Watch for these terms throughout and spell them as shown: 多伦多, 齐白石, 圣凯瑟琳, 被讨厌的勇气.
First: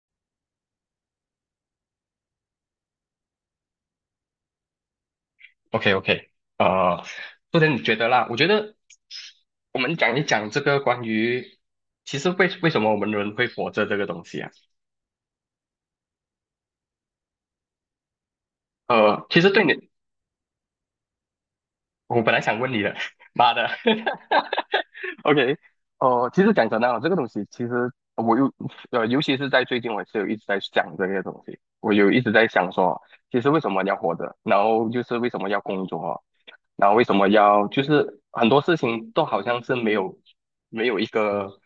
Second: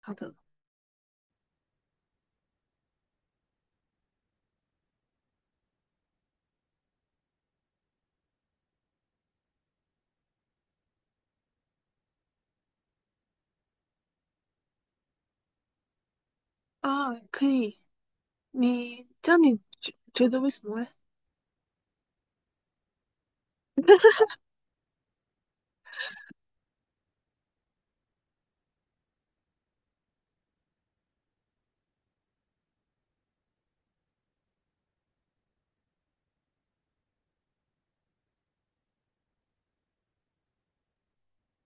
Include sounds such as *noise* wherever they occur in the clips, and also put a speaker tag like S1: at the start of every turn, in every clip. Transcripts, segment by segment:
S1: 好的
S2: OK OK，呃，不然你觉得啦？我觉得我们讲一讲这个关于，其实为什么我们人会活着这个东西啊？
S1: 啊，可以。你这
S2: 其
S1: 样
S2: 实
S1: 你
S2: 对你，
S1: 觉得为什么嘞？
S2: 我本来想问你的，*laughs* 妈的
S1: *laughs*
S2: *laughs*，OK，其实讲真的啊，这个东西其实我又尤其是在最近，我是有一直在想这些东西，我有一直在想说，其实为什么要活着，然后就是为什么要工作啊，然后为什么要就是很多事情都好像是没有一个，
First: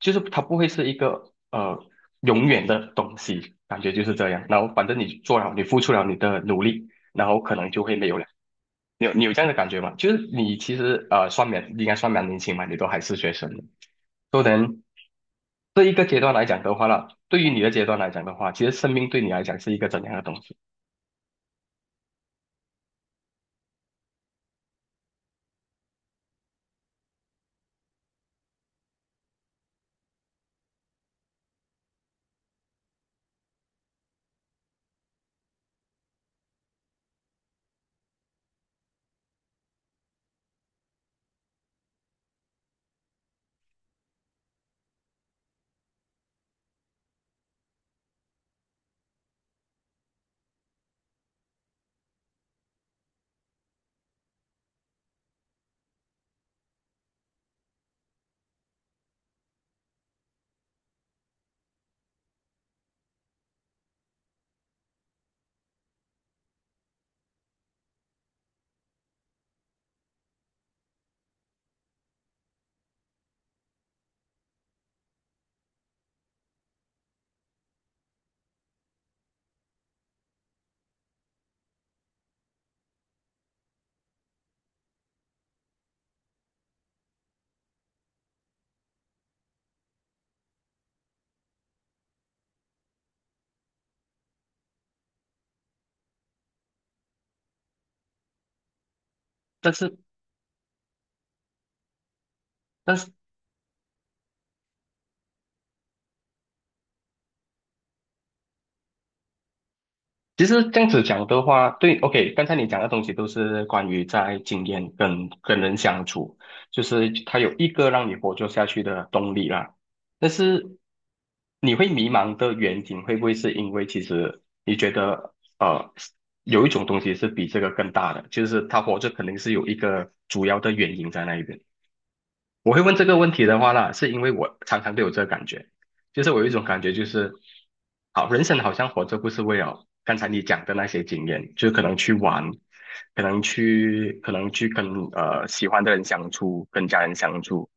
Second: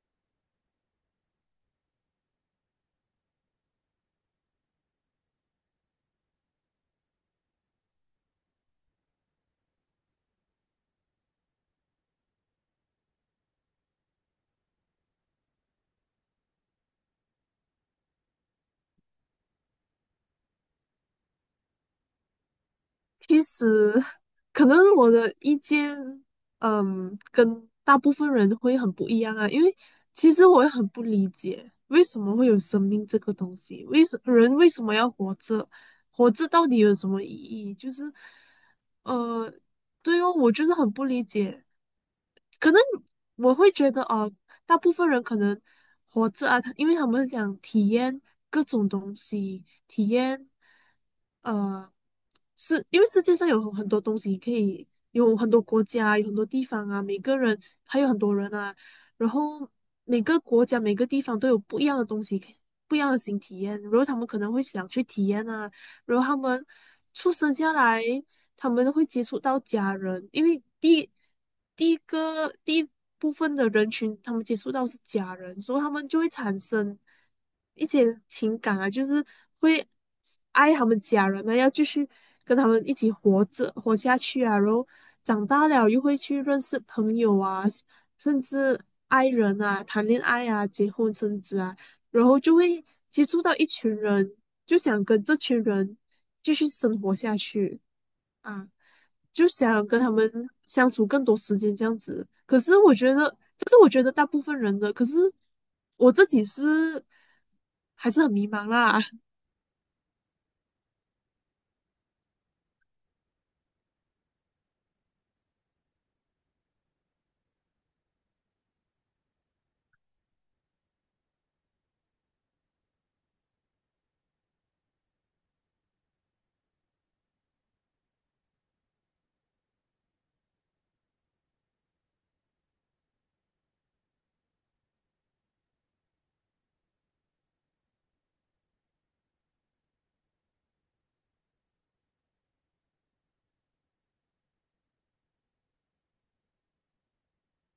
S2: 就是它不会是一个永远的东西，感觉就是这样。然后反正你做了，你付出了你的努力，然后可能就会没有了。你有这样的感觉吗？就是你其实呃算蛮应该算蛮年轻嘛，你都还是学生的都能这一个阶段来讲的话呢，对于你的阶段来讲的话，其实生命对你来讲是一个怎样的东西？
S1: 其实，可能我的意见，跟大部分人会很不一样啊。因为其实我也很不理解，为什么会有生命这个东西？为什么要活着？活着到底有什么意义？就是，呃，对哦，我就是很不理解。可能我会觉得哦，大部分人可能活着啊，他因为他们想体验各种东西，体验呃，是因为世界上有很多东西可以，有很多国家，有很多地方啊，每个人还有很多人啊，然后每个国家每个地方都有不一样的东西可以不一样的新体验，然后他们可能会想去体验啊，然后他们出生下来。他们会接触到家人，因为第一部分的人群，他们接触到是家人，所以他们就会产生一些情感啊，就是会爱他们家人啊，要继续跟他们一起活着活下去啊，然后长大了又会去认识朋友啊，甚至爱人啊，谈恋爱啊，结婚生子啊，然后就会接触到一群人，就想跟这群人继续生活下去啊。就
S2: 但
S1: 想
S2: 是
S1: 跟他们相处更多时间这样子。可是我
S2: 但是。
S1: 觉得，这是我觉得大部分人的。可是我自己是还是很迷茫啦。*laughs*
S2: 其实这样子讲的话，对，OK，刚才你讲的东西都是关于在经验跟人相处，就是他有一个让你活着下去的动力啦。但是你会迷茫的原因，会不会是因为其实你觉得呃有一种东西是比这个更大的，就是他活着肯定是有一个主要的原因在那一边。我会问这个问题的话呢，是因为我常常都有这个感觉，就是我有一种感觉，就是好，人生好像活着不是为了刚才你讲的那些经验，就是可能去玩，可能去跟喜欢的人相处，跟家人相处，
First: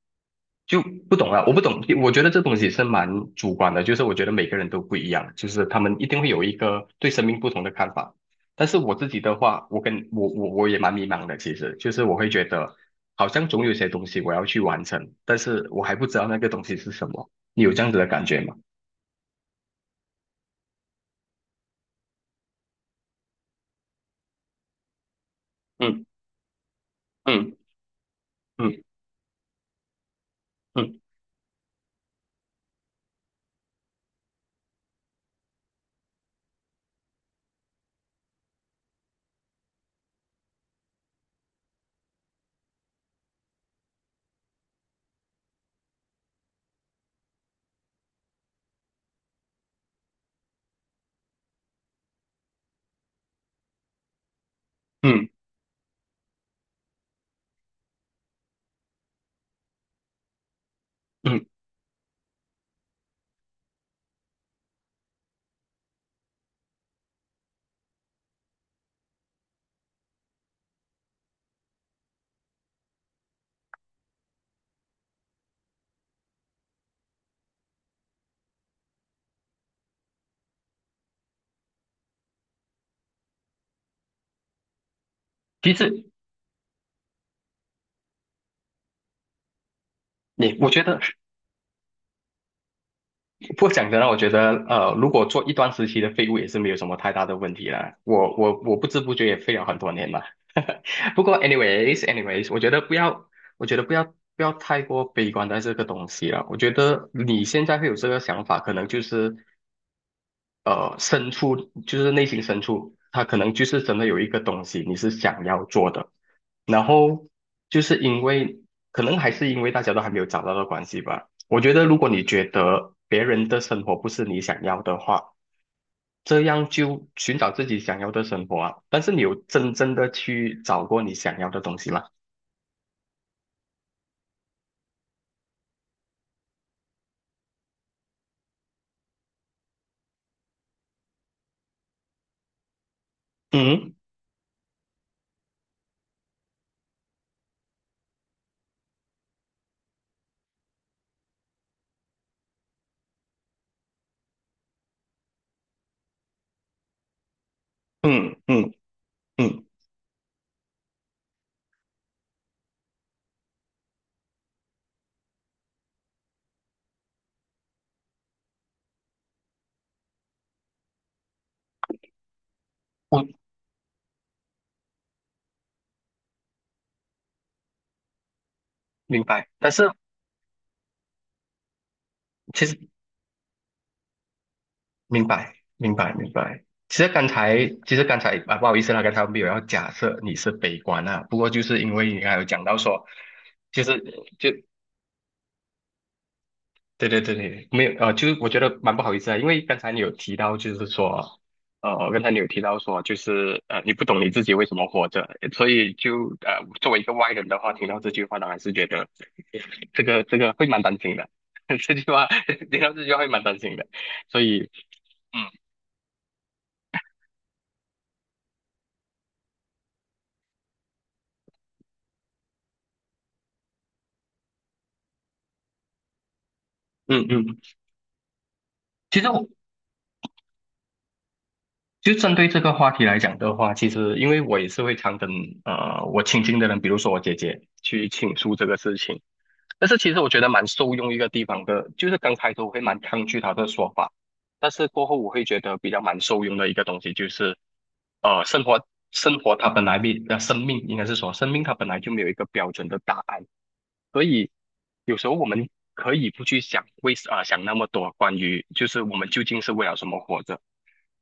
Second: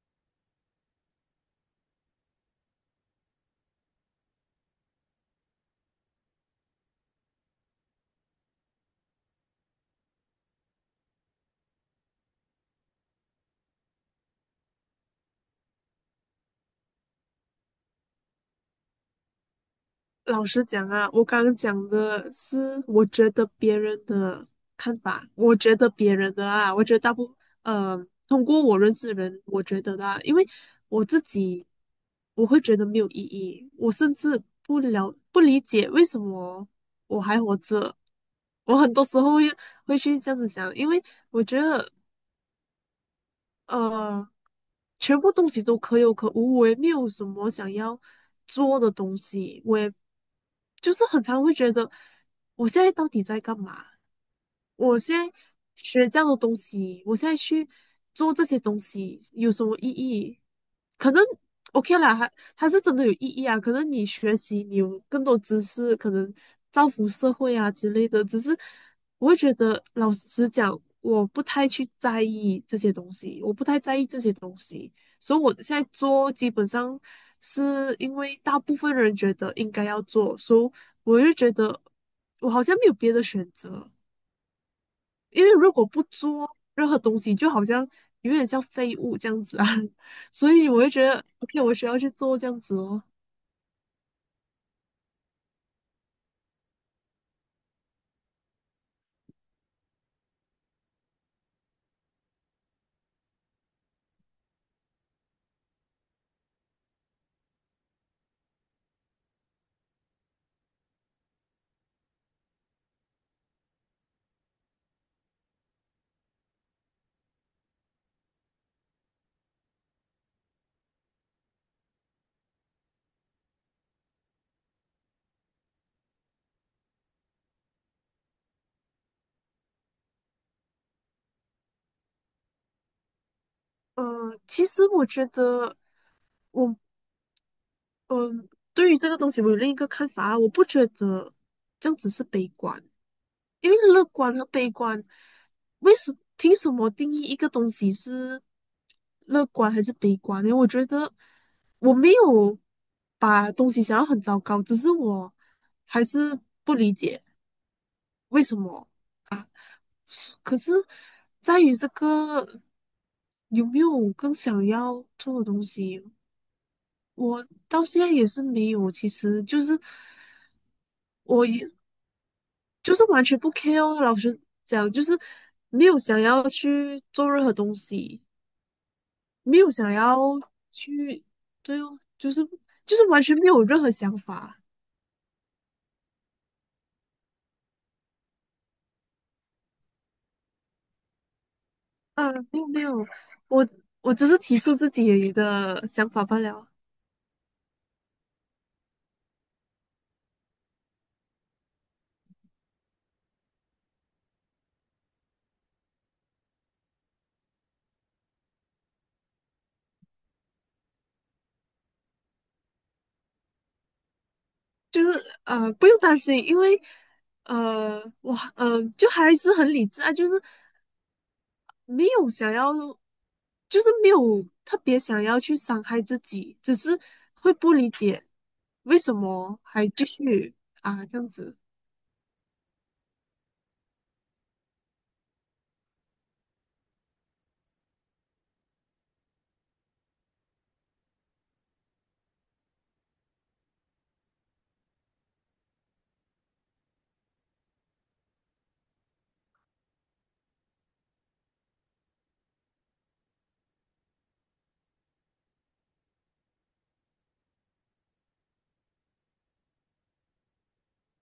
S2: 就不懂了，我不懂，我觉得这东西是蛮主观的，就是我觉得每个人都不一样，就是他们一定会有一个对生命不同的看法。但是我自己的话，我跟我我我也蛮迷茫的，其实就是我会觉得，好像总有些东西我要去完成，但是我还不知道那个东西是什么。你有这样子的感觉吗？
S1: 老实讲啊，我刚刚讲的是我觉得别人的看法，我觉得
S2: 嗯
S1: 别人的啊，我觉得
S2: 嗯
S1: 呃，通过我
S2: 嗯
S1: 认识的人，我觉得的啊，因为
S2: 嗯
S1: 我自己我会觉得没有意义，我甚至不理解为什么我还活着，我很多时候会去这样子想，因为我觉得呃。全部东西都可有可无，我也没有什么想要做的东西，我也就是很常会觉得，我现在到底在干嘛？我现
S2: 嗯
S1: 在学这样的东西，我现在去做这些东西有什么意义？可能
S2: 嗯。
S1: OK 啦，它是真的有意义啊。可能你学习，你有更多知识，可能造福社会啊之类的。只是我会觉得，老实讲，我不太去在意这些东西，我不太在意这些东西。所以我现在做基本上是因为大部分人觉得应该要做，所以我就觉得我好像没有别的选择，因为如
S2: 其
S1: 果不
S2: 实
S1: 做任何东西，就好像有点像废物这样子啊，*laughs* 所
S2: 你，
S1: 以
S2: 我觉
S1: 我就
S2: 得
S1: 觉得
S2: *laughs*，
S1: OK,我需要去做这样子哦。
S2: 不过讲真的，我觉得呃，如果做一段时期的废物也是没有什么太大的问题啦。我不知不觉也废了很多年了。*laughs* 不过 anyways anyways，我觉得不要太过悲观在这个东西了。我觉得你现在会有这个想法，可能就是呃深处，就是内心深处，他可能就是真的有一个东西你是想要做的，然后就是因为可能还是因为大家都还没有找到的关系吧。我觉得如果你觉得别人的生活不是你想要的话，这样就寻找自己想要的生活啊。但是你有真正的去找过你想要的东西吗？
S1: 嗯、其实我觉得我嗯、对于这个东西我有另一个看法啊，我不觉得这样子是悲观。因为
S2: 嗯
S1: 乐观和悲观，凭什么定义一个东西是乐观还是悲观呢？我觉得我没有把东西想要很糟糕，只是我还是不理解
S2: 嗯
S1: 为什
S2: 嗯
S1: 么啊。
S2: 嗯，
S1: 是可是在于这个有没有更想要做的东西，我到现在也是没有。其实就是。我。就是完
S2: 我
S1: 全不 care 哦，老实讲，就是没有想要去做任何东西，
S2: 明白。
S1: 没
S2: 但
S1: 有
S2: 是
S1: 想要去，对哦，
S2: 其实
S1: 就是完全没有任何想法。
S2: 明白，明白，明白。其实刚才啊，不好意思啦，刚才我没有要假设你是悲观啊。不过就是因为你刚才有
S1: 嗯，没
S2: 讲
S1: 有
S2: 到
S1: 没
S2: 说，
S1: 有，我
S2: 就是
S1: 我只是
S2: 就
S1: 提出自己的想法罢了。
S2: 对对对对，没有就是我觉得蛮不好意思啊，因为刚才你有提到，就是说，呃，刚才你有提到说，就是呃，你不懂你自己为什么活着，所以就作为一个外人的话，听到这句话，当然是觉得 *laughs* 这个会蛮担心的，*laughs* 这句话 *laughs* 听到这句话会蛮担心的，所以
S1: 就是
S2: 嗯
S1: 不用担心，因为就还是很理智啊，就是没有想要。就是没有特别想要去伤害自己，只是
S2: 嗯
S1: 会
S2: 嗯，
S1: 不理解为什
S2: 其实我。
S1: 么还继续啊这样子。
S2: 就针对这个话题来讲的话，其实因为我也是会常跟我亲近的人，比如说我姐姐去倾诉这个事情，但是其实我觉得蛮受用一个地方的，就是刚开头我会蛮抗拒她的说法，但是过后我会觉得比较蛮受用的一个东西就是，呃，生活它本来比呃生命应该是说生命它本来就没有一个标准的答案，所以有时候我们可以不去想想那么多关于就是我们究竟是为了什么活着。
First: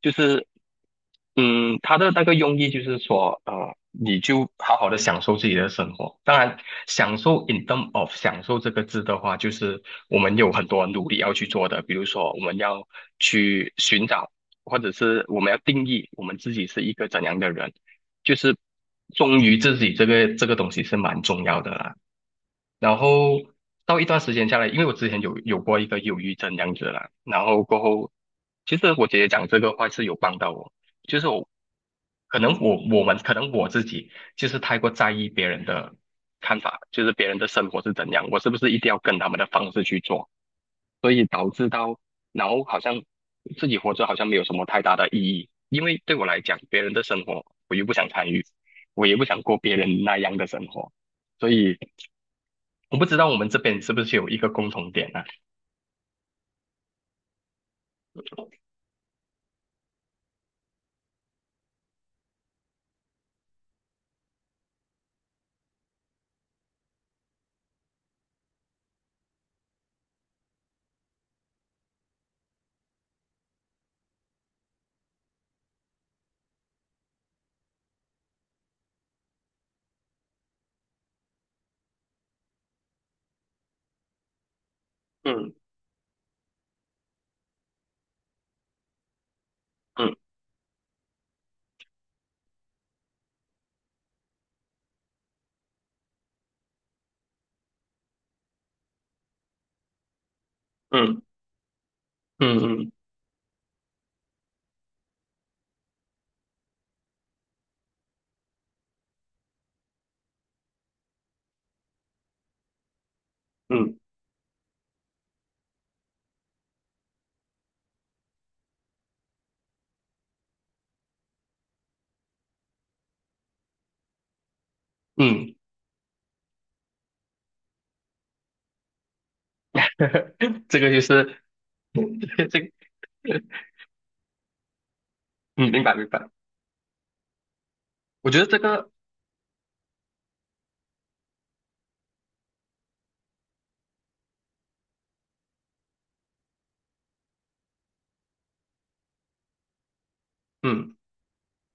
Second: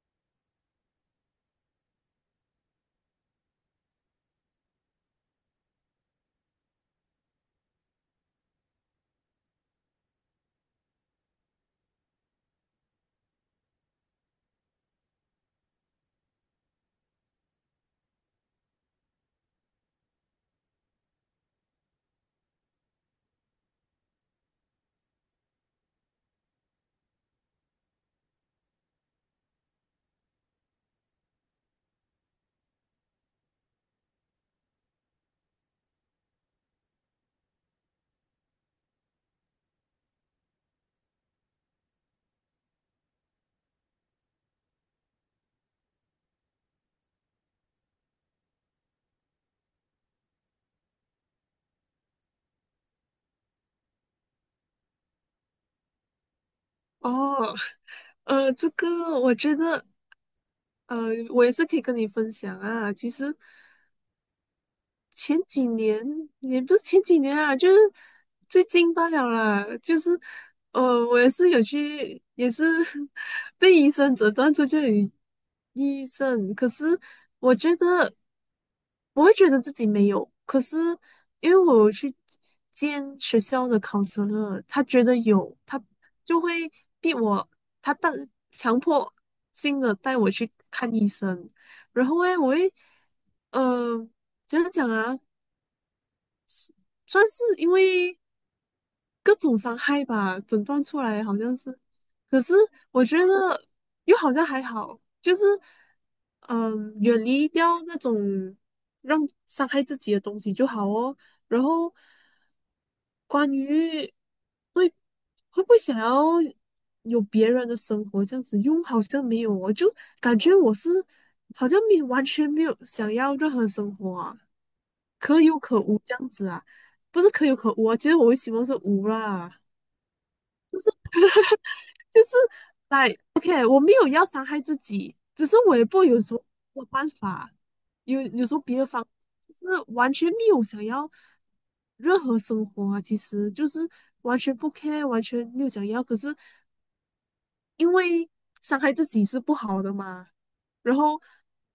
S2: 就是，嗯，他的那个用意就是说，呃，你就好好的享受自己的生活。当然，享受 in term of 享受这个字的话，就是我们有很多努力要去做的，比如说我们要去寻找，或者是我们要定义我们自己是一个怎样的人，就是忠于自己这个东西是蛮重要的啦。然后到一段时间下来，因为我之前有过一个忧郁症这样子啦，然后过后，其实我姐姐讲这个话是有帮到我，就是我可能我我们可能我自己就是太过在意别人的看法，就是别人的生活是怎样，我是不是一定要跟他们的方式去做，所以导致到好像自己活着好像没有什么太大的意义，因为对我来讲，别人的生活我又不想参与，我也不想过别人那样的生活。所以我不知道我们这边是不是有一个共同点啊？
S1: 哦，*laughs* 这个我觉得，呃，我也是可以跟你分享啊。其实前几年也不是前几年啊，就是最近罢了啦。就是，呃，我也是有去，也是 *laughs* 被医生诊断出就有抑郁症。可是我觉得，我会觉得自己没有。可是因为我有去见学校的 counselor,他觉得
S2: 嗯
S1: 有，他就会逼我，他带强迫性的
S2: 嗯
S1: 带我去看医生。然后诶，我会。呃怎样讲啊？算是因为各种伤害吧，诊断出
S2: 嗯
S1: 来好像是，可是
S2: 嗯嗯
S1: 我觉得又好像还好，就是嗯，远离掉那种让伤害自己的东西就好哦。然后关
S2: 嗯
S1: 于会会不会想要有别人的生活这样子，又好像没有哦，我就感觉我是好像没有完全没有想要任何生活啊，可
S2: 嗯，
S1: 有可无这样子啊，不是可有可无啊，其实我会希望是无啦。
S2: *laughs* 这个就是
S1: 就是
S2: *laughs* 这个，
S1: 来，OK,我没有要伤害自己，只是
S2: 嗯，
S1: 我
S2: 明
S1: 也
S2: 白
S1: 不
S2: 明
S1: 有
S2: 白。
S1: 时候没有办法，
S2: 我觉得
S1: 有时
S2: 这
S1: 候别的
S2: 个，
S1: 方就是完全没有想要任何生活啊，其实就是完全不 care,完全没有想要，可是因为伤害自己是不好的嘛，
S2: 嗯
S1: 然后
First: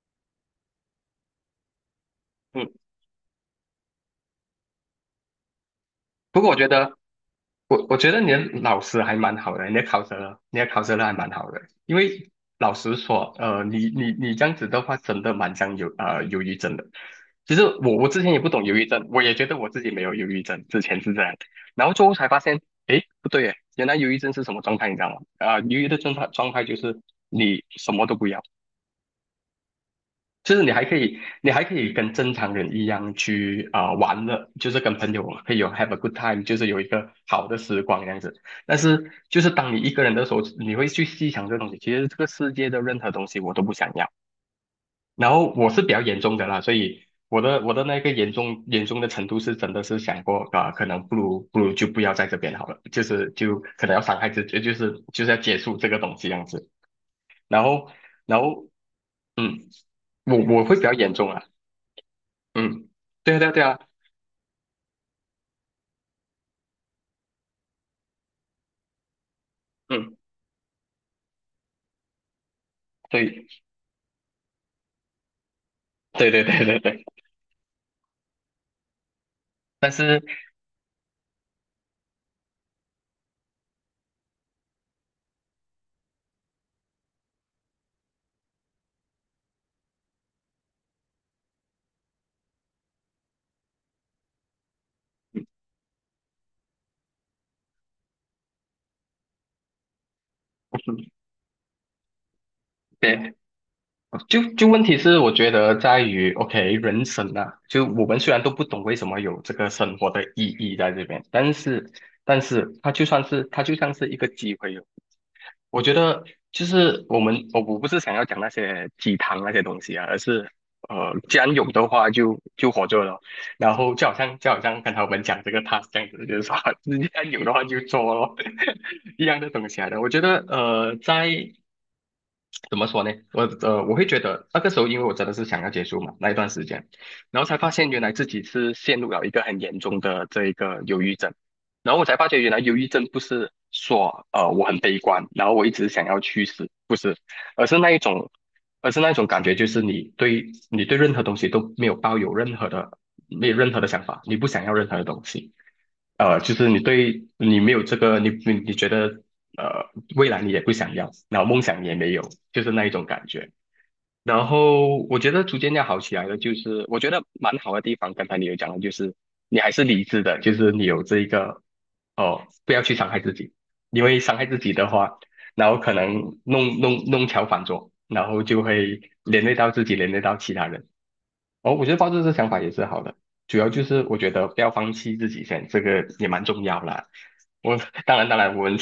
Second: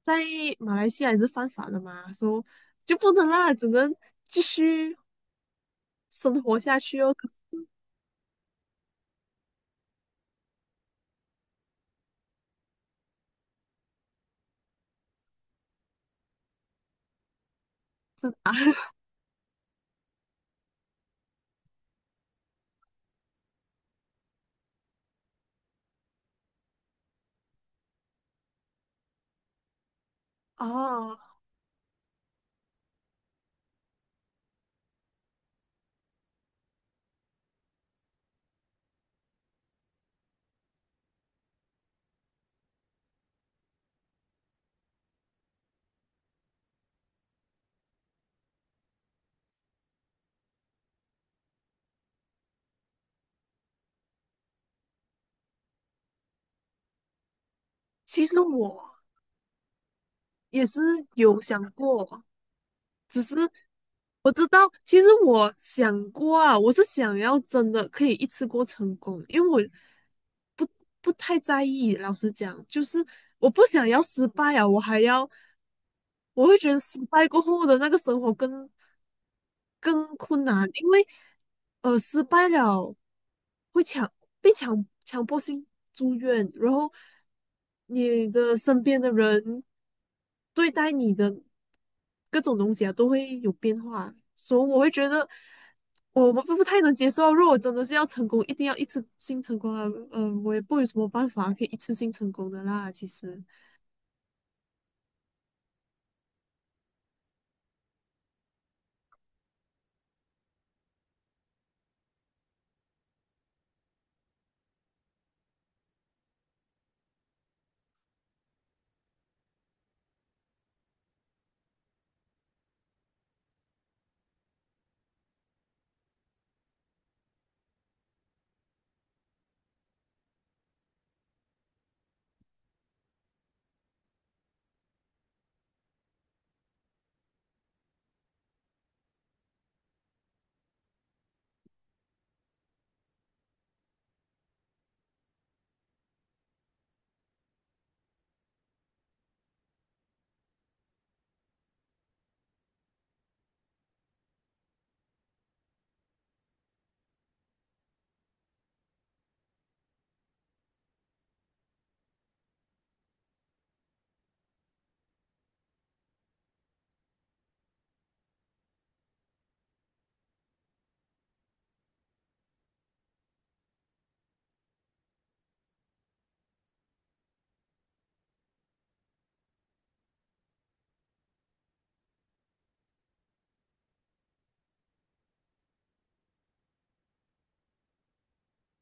S1: 在马来西亚也是犯法的嘛，说
S2: 嗯，
S1: 就不能啦，只能继续生
S2: 不过我
S1: 活
S2: 觉
S1: 下
S2: 得
S1: 去哦。可是
S2: 我觉得你的老师还蛮好的，你的考试了还蛮好的。因为老实说，呃，你这样子的话，真的蛮像有呃忧郁症的。其实我之
S1: 真
S2: 前
S1: 的
S2: 也不
S1: 啊，
S2: 懂忧郁症，我也觉得我自己没有忧郁症，之前是这样，然后最后才发现，诶，不对耶，原来忧郁症是什么状态，你知道吗？啊、忧郁的状态就是你什么都不要，就是你还可
S1: 哦，
S2: 以，你还可以跟正常人一样去啊、玩的，就是跟朋友可以有 have a good time，就是有一个好的时光这样子。但是就是当你一个人的时候，你会去细想这个东西，其实这个世界的任何东西我都不想要。然后我是比较严重的啦，所以我的那个严重的程度是真的是想过啊、可能不如就不要在这边好了，就是就可能要伤害自己，就是要结束这个东西这样子。然后
S1: 其实
S2: 然后
S1: 我
S2: 嗯，我
S1: 也
S2: 会
S1: 是
S2: 比较严重
S1: 有
S2: 啊。
S1: 想过。
S2: 嗯，
S1: 只
S2: 对
S1: 是
S2: 啊，对啊，对啊，
S1: 我知道，其实我想过啊，我是想要真的可以一次过成功，因为我
S2: 嗯，
S1: 不不太在意。老实讲，就是
S2: 对，
S1: 我不想要失败啊，我还要，
S2: 对对
S1: 我会
S2: 对
S1: 觉
S2: 对
S1: 得
S2: 对，
S1: 失败过后的那个生活
S2: 但
S1: 更
S2: 是，
S1: 困难，因为失败了会强被强迫性住院，然后你的身边的人对待你的各种东西啊，都会有变化，所以我会觉得我们不太能接受。如果真的是要成功，一定要一次性成功啊，我也不有什么办法可以一次性成功的啦。其
S2: 对，
S1: 实
S2: 就问题是，我觉得在于，OK，人生啊，就我们虽然都不懂为什么有这个生活的意义在这边，但是，但是它就算是它就像是一个机会哦，我觉得就是我们，我我不是想要讲那些鸡汤那些东西啊，而是呃，既然有的话就活着了，然后就好像刚才我们讲这个 task 这样子，就是说 *laughs* 既然有的话就做咯，*laughs* 一样的东西来的。我觉得呃，在怎么说呢？我我会觉得那个时候，因为我真的是想要结束嘛，那一段时间，然后才发现原来自己是陷入了一个很严重的这一个忧郁症，然后我才发觉原来忧郁症不是说我很悲观，然后我一直想要去死，不是，而是那一种，而是那一种感觉，就是你对任何东西都没有抱有任何的没有任何的想法，你不想要任何的东西。就是你对你没有这个，你觉得呃，未来你也不想要，然后梦想也没有，就是那一种感觉。然后我觉得逐渐要好起来的，就是我觉得蛮好的地方，刚才你有讲到，就是你还是理智的，就是你有这一个哦，不要去伤害自己，因为伤害自己的话，然后可能弄巧反拙，然后就会连累到自己，连累到其他人。哦，我觉得抱着这想法也是好的，主要就是我觉得不要放弃自己先，这个也蛮重要啦。我当然，我们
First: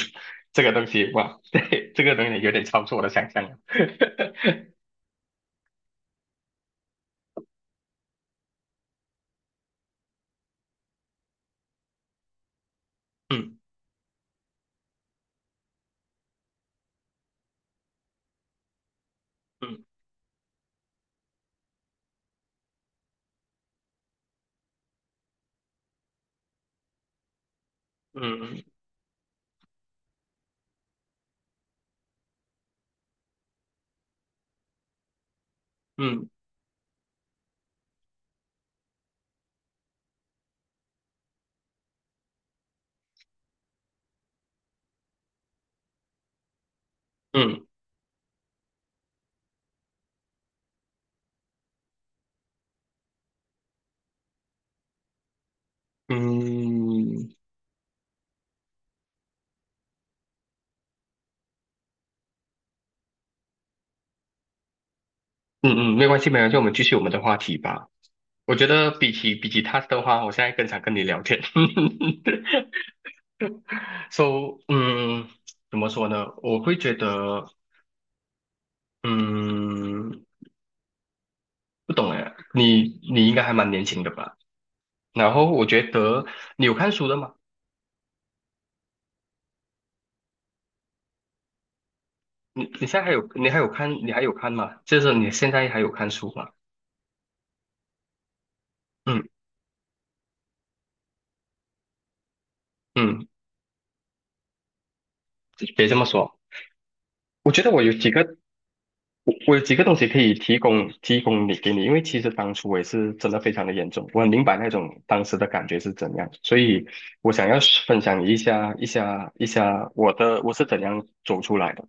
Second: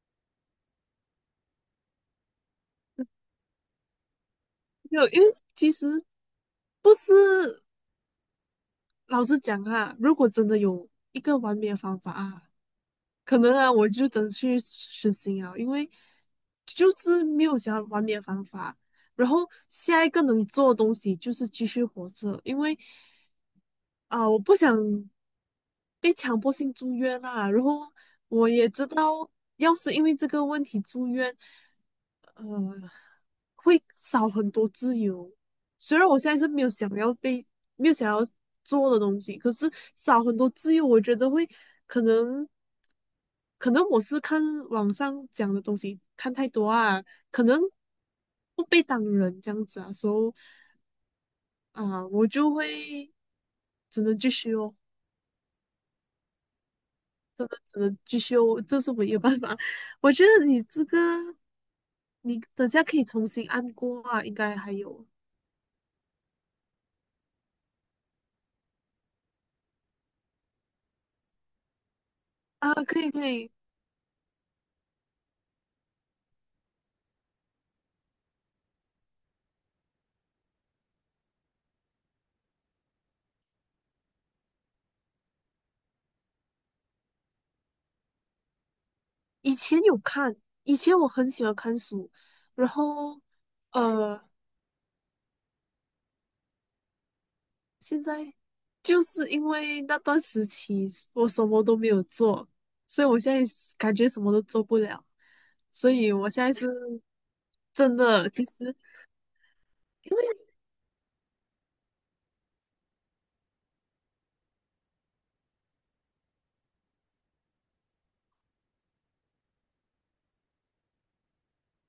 S2: 这个东西哇，*laughs* 对，这个东西有点超出我的想象了。*laughs*
S1: 没有，因为其实不是，老实讲啊，如果真的有一个完美的方法啊。可能
S2: 嗯
S1: 啊，我就真的去实行啊，因为就是没有想要完美的方法。然后
S2: 嗯
S1: 下一个能做的东西就是继续活着，因为啊、我不想被强迫性住院啦。然后我
S2: 嗯
S1: 也知道，要是因为这个问题住院，呃，会少很多自由。虽然我
S2: 嗯
S1: 现在是没有想要被没有想要做的东西，可是少很多自由，我觉得会可能。可能我是看网上讲的东西看太多啊，可
S2: 嗯
S1: 能
S2: 嗯
S1: 不被当人这样子啊，所以啊，我就会只能继续哦，真的只能继续哦，这是唯一的办法。*laughs* 我觉得你这个，你等下可以重新按过啊，应该还有
S2: 嗯嗯，没关系没关系，我们继续我们的话题吧。我觉得比起他的话，我现在更想跟你聊天。*laughs*
S1: 啊，可以可以。
S2: So，嗯，怎么说呢？我会觉得，嗯。不懂哎，你应该还蛮年轻的吧？然后我觉得你有看书的吗？
S1: 以前有看，以前我很喜欢看书，
S2: 你
S1: 然
S2: 你现在还
S1: 后
S2: 有你还有看
S1: 嗯
S2: 你还
S1: 呃，
S2: 有看吗？就是你现在还有看书吗？
S1: 现在就
S2: 嗯
S1: 是因为那段时期我什么都没有做，所以我
S2: 嗯，
S1: 现在是感觉什么都做不了，
S2: 别
S1: 所
S2: 这么
S1: 以我
S2: 说，
S1: 现在是
S2: 我觉得我有
S1: 真
S2: 几
S1: 的，
S2: 个
S1: 其实
S2: 我有几个东西
S1: 因
S2: 可
S1: 为
S2: 以提供你给你，因为其实当初我也是真的非常的严重，我很明白那种当时的感觉是怎样，所以我想要分享一下我的我是怎样走出来的。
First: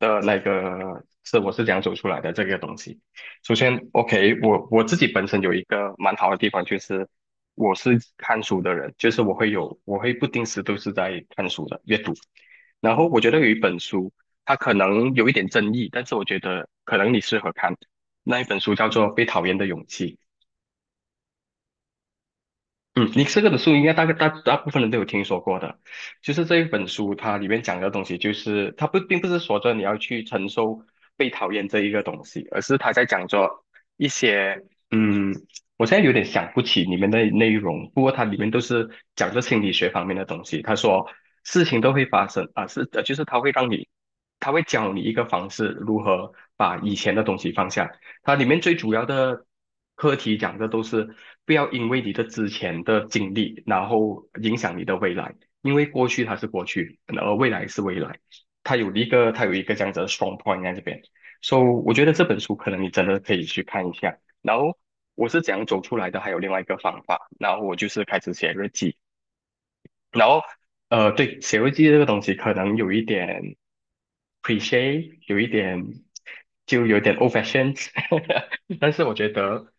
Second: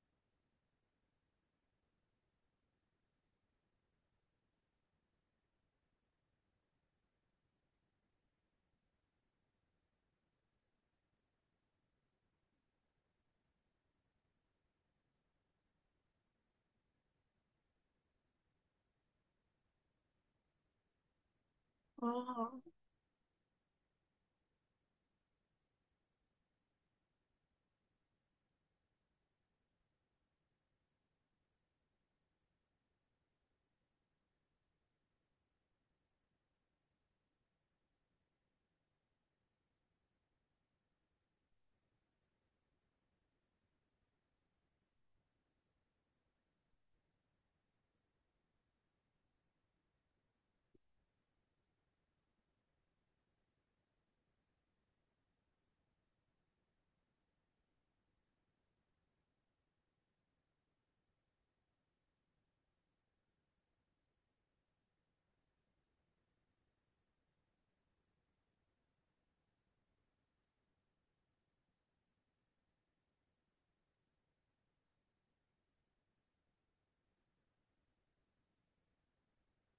S2: 的那个是我是怎样走出来的这个东西。首先，OK，我自己本身有一个蛮好的地方，就是我是看书的人，就是我会有我会不定时都是在看书的阅读。然后我觉得有一本书，它可能有一点争议，但是我觉得可能你适合看。那一本书叫做《被讨厌的勇气》，
S1: 哦，
S2: 嗯，你这个的书应该大概大部分人都有听说过的，就是这一本书它里面讲的东西，就是它不并不是说着你要去承受被讨厌这一个东西，而是他在讲着一些，嗯，我现在有点想不起里面的内容，不过它里面都是讲着心理学方面的东西。他说事情都会发生啊，是就是他会让你，他会教你一个方式如何把以前的东西放下。它里面最主要的课题讲的都是不要因为你的之前的经历，然后影响你的未来，因为过去它是过去，而未来是未来。它有一个，它有一个这样子的 strong point 在这边。So，我觉得这本书可能你真的可以去看一下。然后我是怎样走出来的，还有另外一个方法。然后我就是开始写日记，然后，对，写日记这个东西可能有一点 c l i c h e 有一点就有点 old fashioned，*laughs* 但是我觉得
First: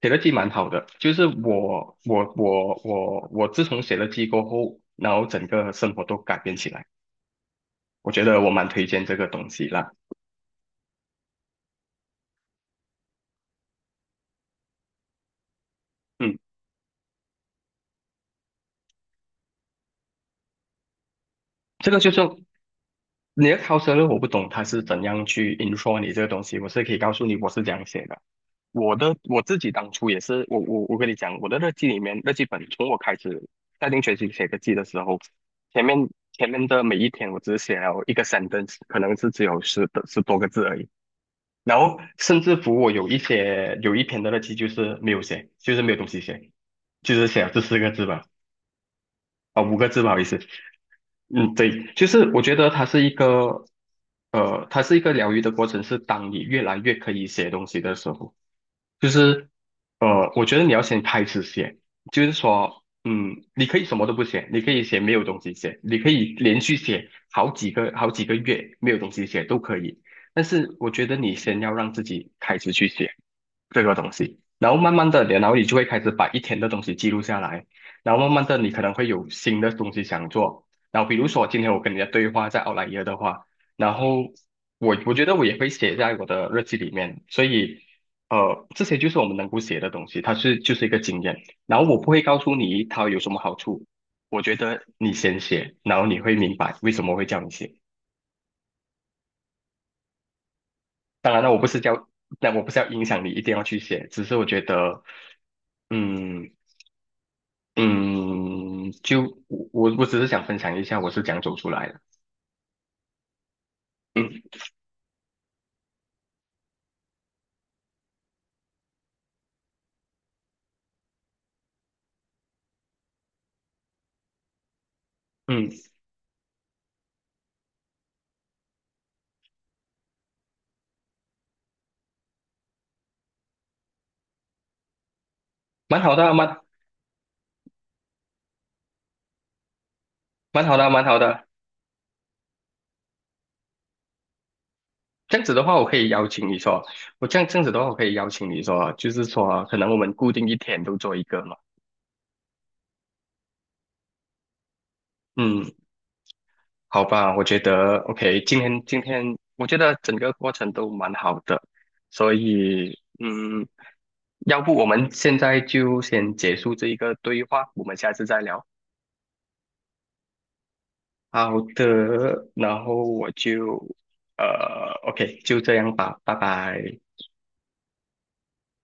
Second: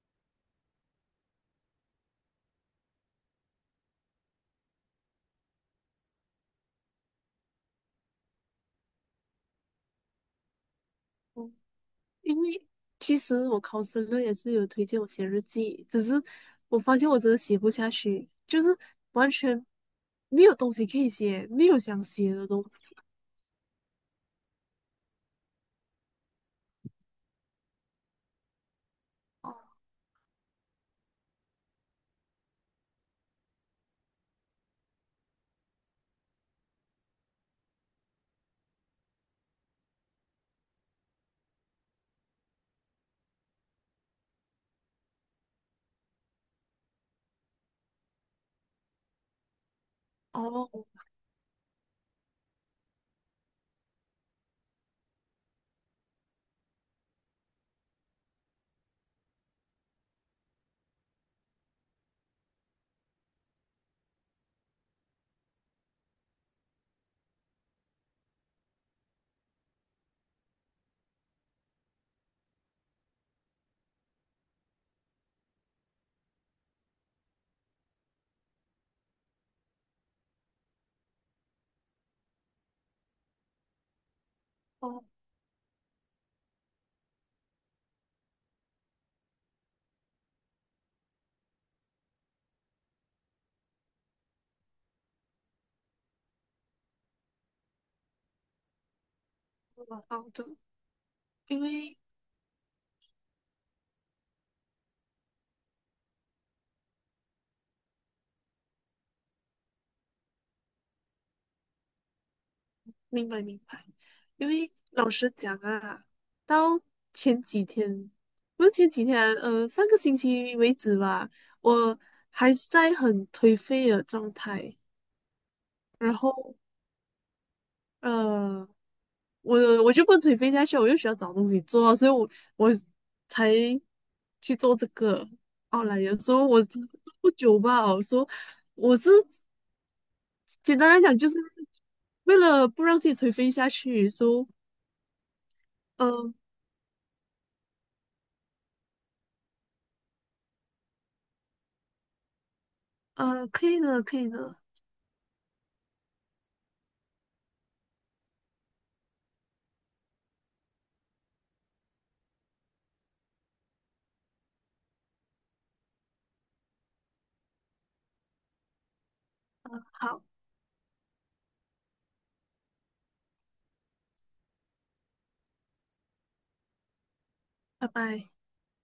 S2: 写日记蛮好的。就是我自从写了记过后，然后整个生活都改变起来。我觉得我蛮推荐这个东西啦。
S1: 嗯，因为其实我考生论也是有推荐我写日记，只是
S2: 嗯，
S1: 我发现我真的写不下去，就是完全没有东西可以写，没有
S2: 这个
S1: 想
S2: 就是
S1: 写的东西。
S2: 你的 c u l 我不懂他是怎样去 intro 你这个东西，我是可以告诉你我是怎样写的。我的我
S1: 哦
S2: 自己当初也是，我跟你讲，我的日记里面日记本，从我开始下定决心写日记的时候，前面前面的每一天，我只写了一个 sentence，可能是只有十的十多个字而已。然后甚至乎我有一些有一篇的日记就是没有写，就是没有东西写，就是写了这四个字吧，啊、五个字不好意思，
S1: 哦
S2: 嗯，对，就是我觉得它是一个，它是一个疗愈的过程，是当你越来越可以写东西的时候。就是我觉得你要先开始写，就是说，嗯，你可以什么都不写，你可以写没有东西写，你可以连续写好几个月没有东西写都可以，但是我觉得你先要让自己开始去写。这个东西，然后慢慢的，然后你就会开始把一天的东西记录下来，然后慢慢的，你可能会有新的东西想做，然后比如说今天我跟你的对话在奥莱耶的话，然后我
S1: 哦，
S2: 我觉得我也会写在我的日记里面，所以这些就是我们能够写的东西，它是就是一个经验，然后我不会告诉你它有什么好处，我觉得你先写，然后你会明白为什么会叫你写。
S1: 好的，
S2: 当然了，我
S1: 因
S2: 不是
S1: 为
S2: 叫，那我不是要影响你一定要去写，只是我觉得，嗯。嗯，就我只是想分享一下我是怎样走出来的。
S1: 明白明白，
S2: 嗯
S1: 因为老实讲啊，到前几天，不是前几天上个星期为止吧，我还是在很颓废的状态，
S2: 嗯，
S1: 然后呃，我我就不能颓废下去，我又需要找东西做啊，所以我才去做这个。哦，来，
S2: 蛮好
S1: 有时
S2: 的，
S1: 候我
S2: 蛮
S1: 真是做不久吧，我说我是
S2: 蛮好
S1: 简
S2: 的，
S1: 单来
S2: 蛮
S1: 讲
S2: 好
S1: 就是
S2: 的。
S1: 为了不让自己颓废下去，说。
S2: 这样子的话，我可以邀
S1: 呃
S2: 请你说，我这样子的话，我可以邀请你说，就是说，可能我们固定一天都做一个嘛。
S1: 可以的，可以的，
S2: 嗯，好吧，我觉得 OK，今天我觉得整个过程都蛮好的，所以嗯，要不我们现在就先结束这一个对话，我们下次再聊。
S1: 好，
S2: 好的，然后我就呃，OK，就这样吧，拜拜。
S1: 拜拜。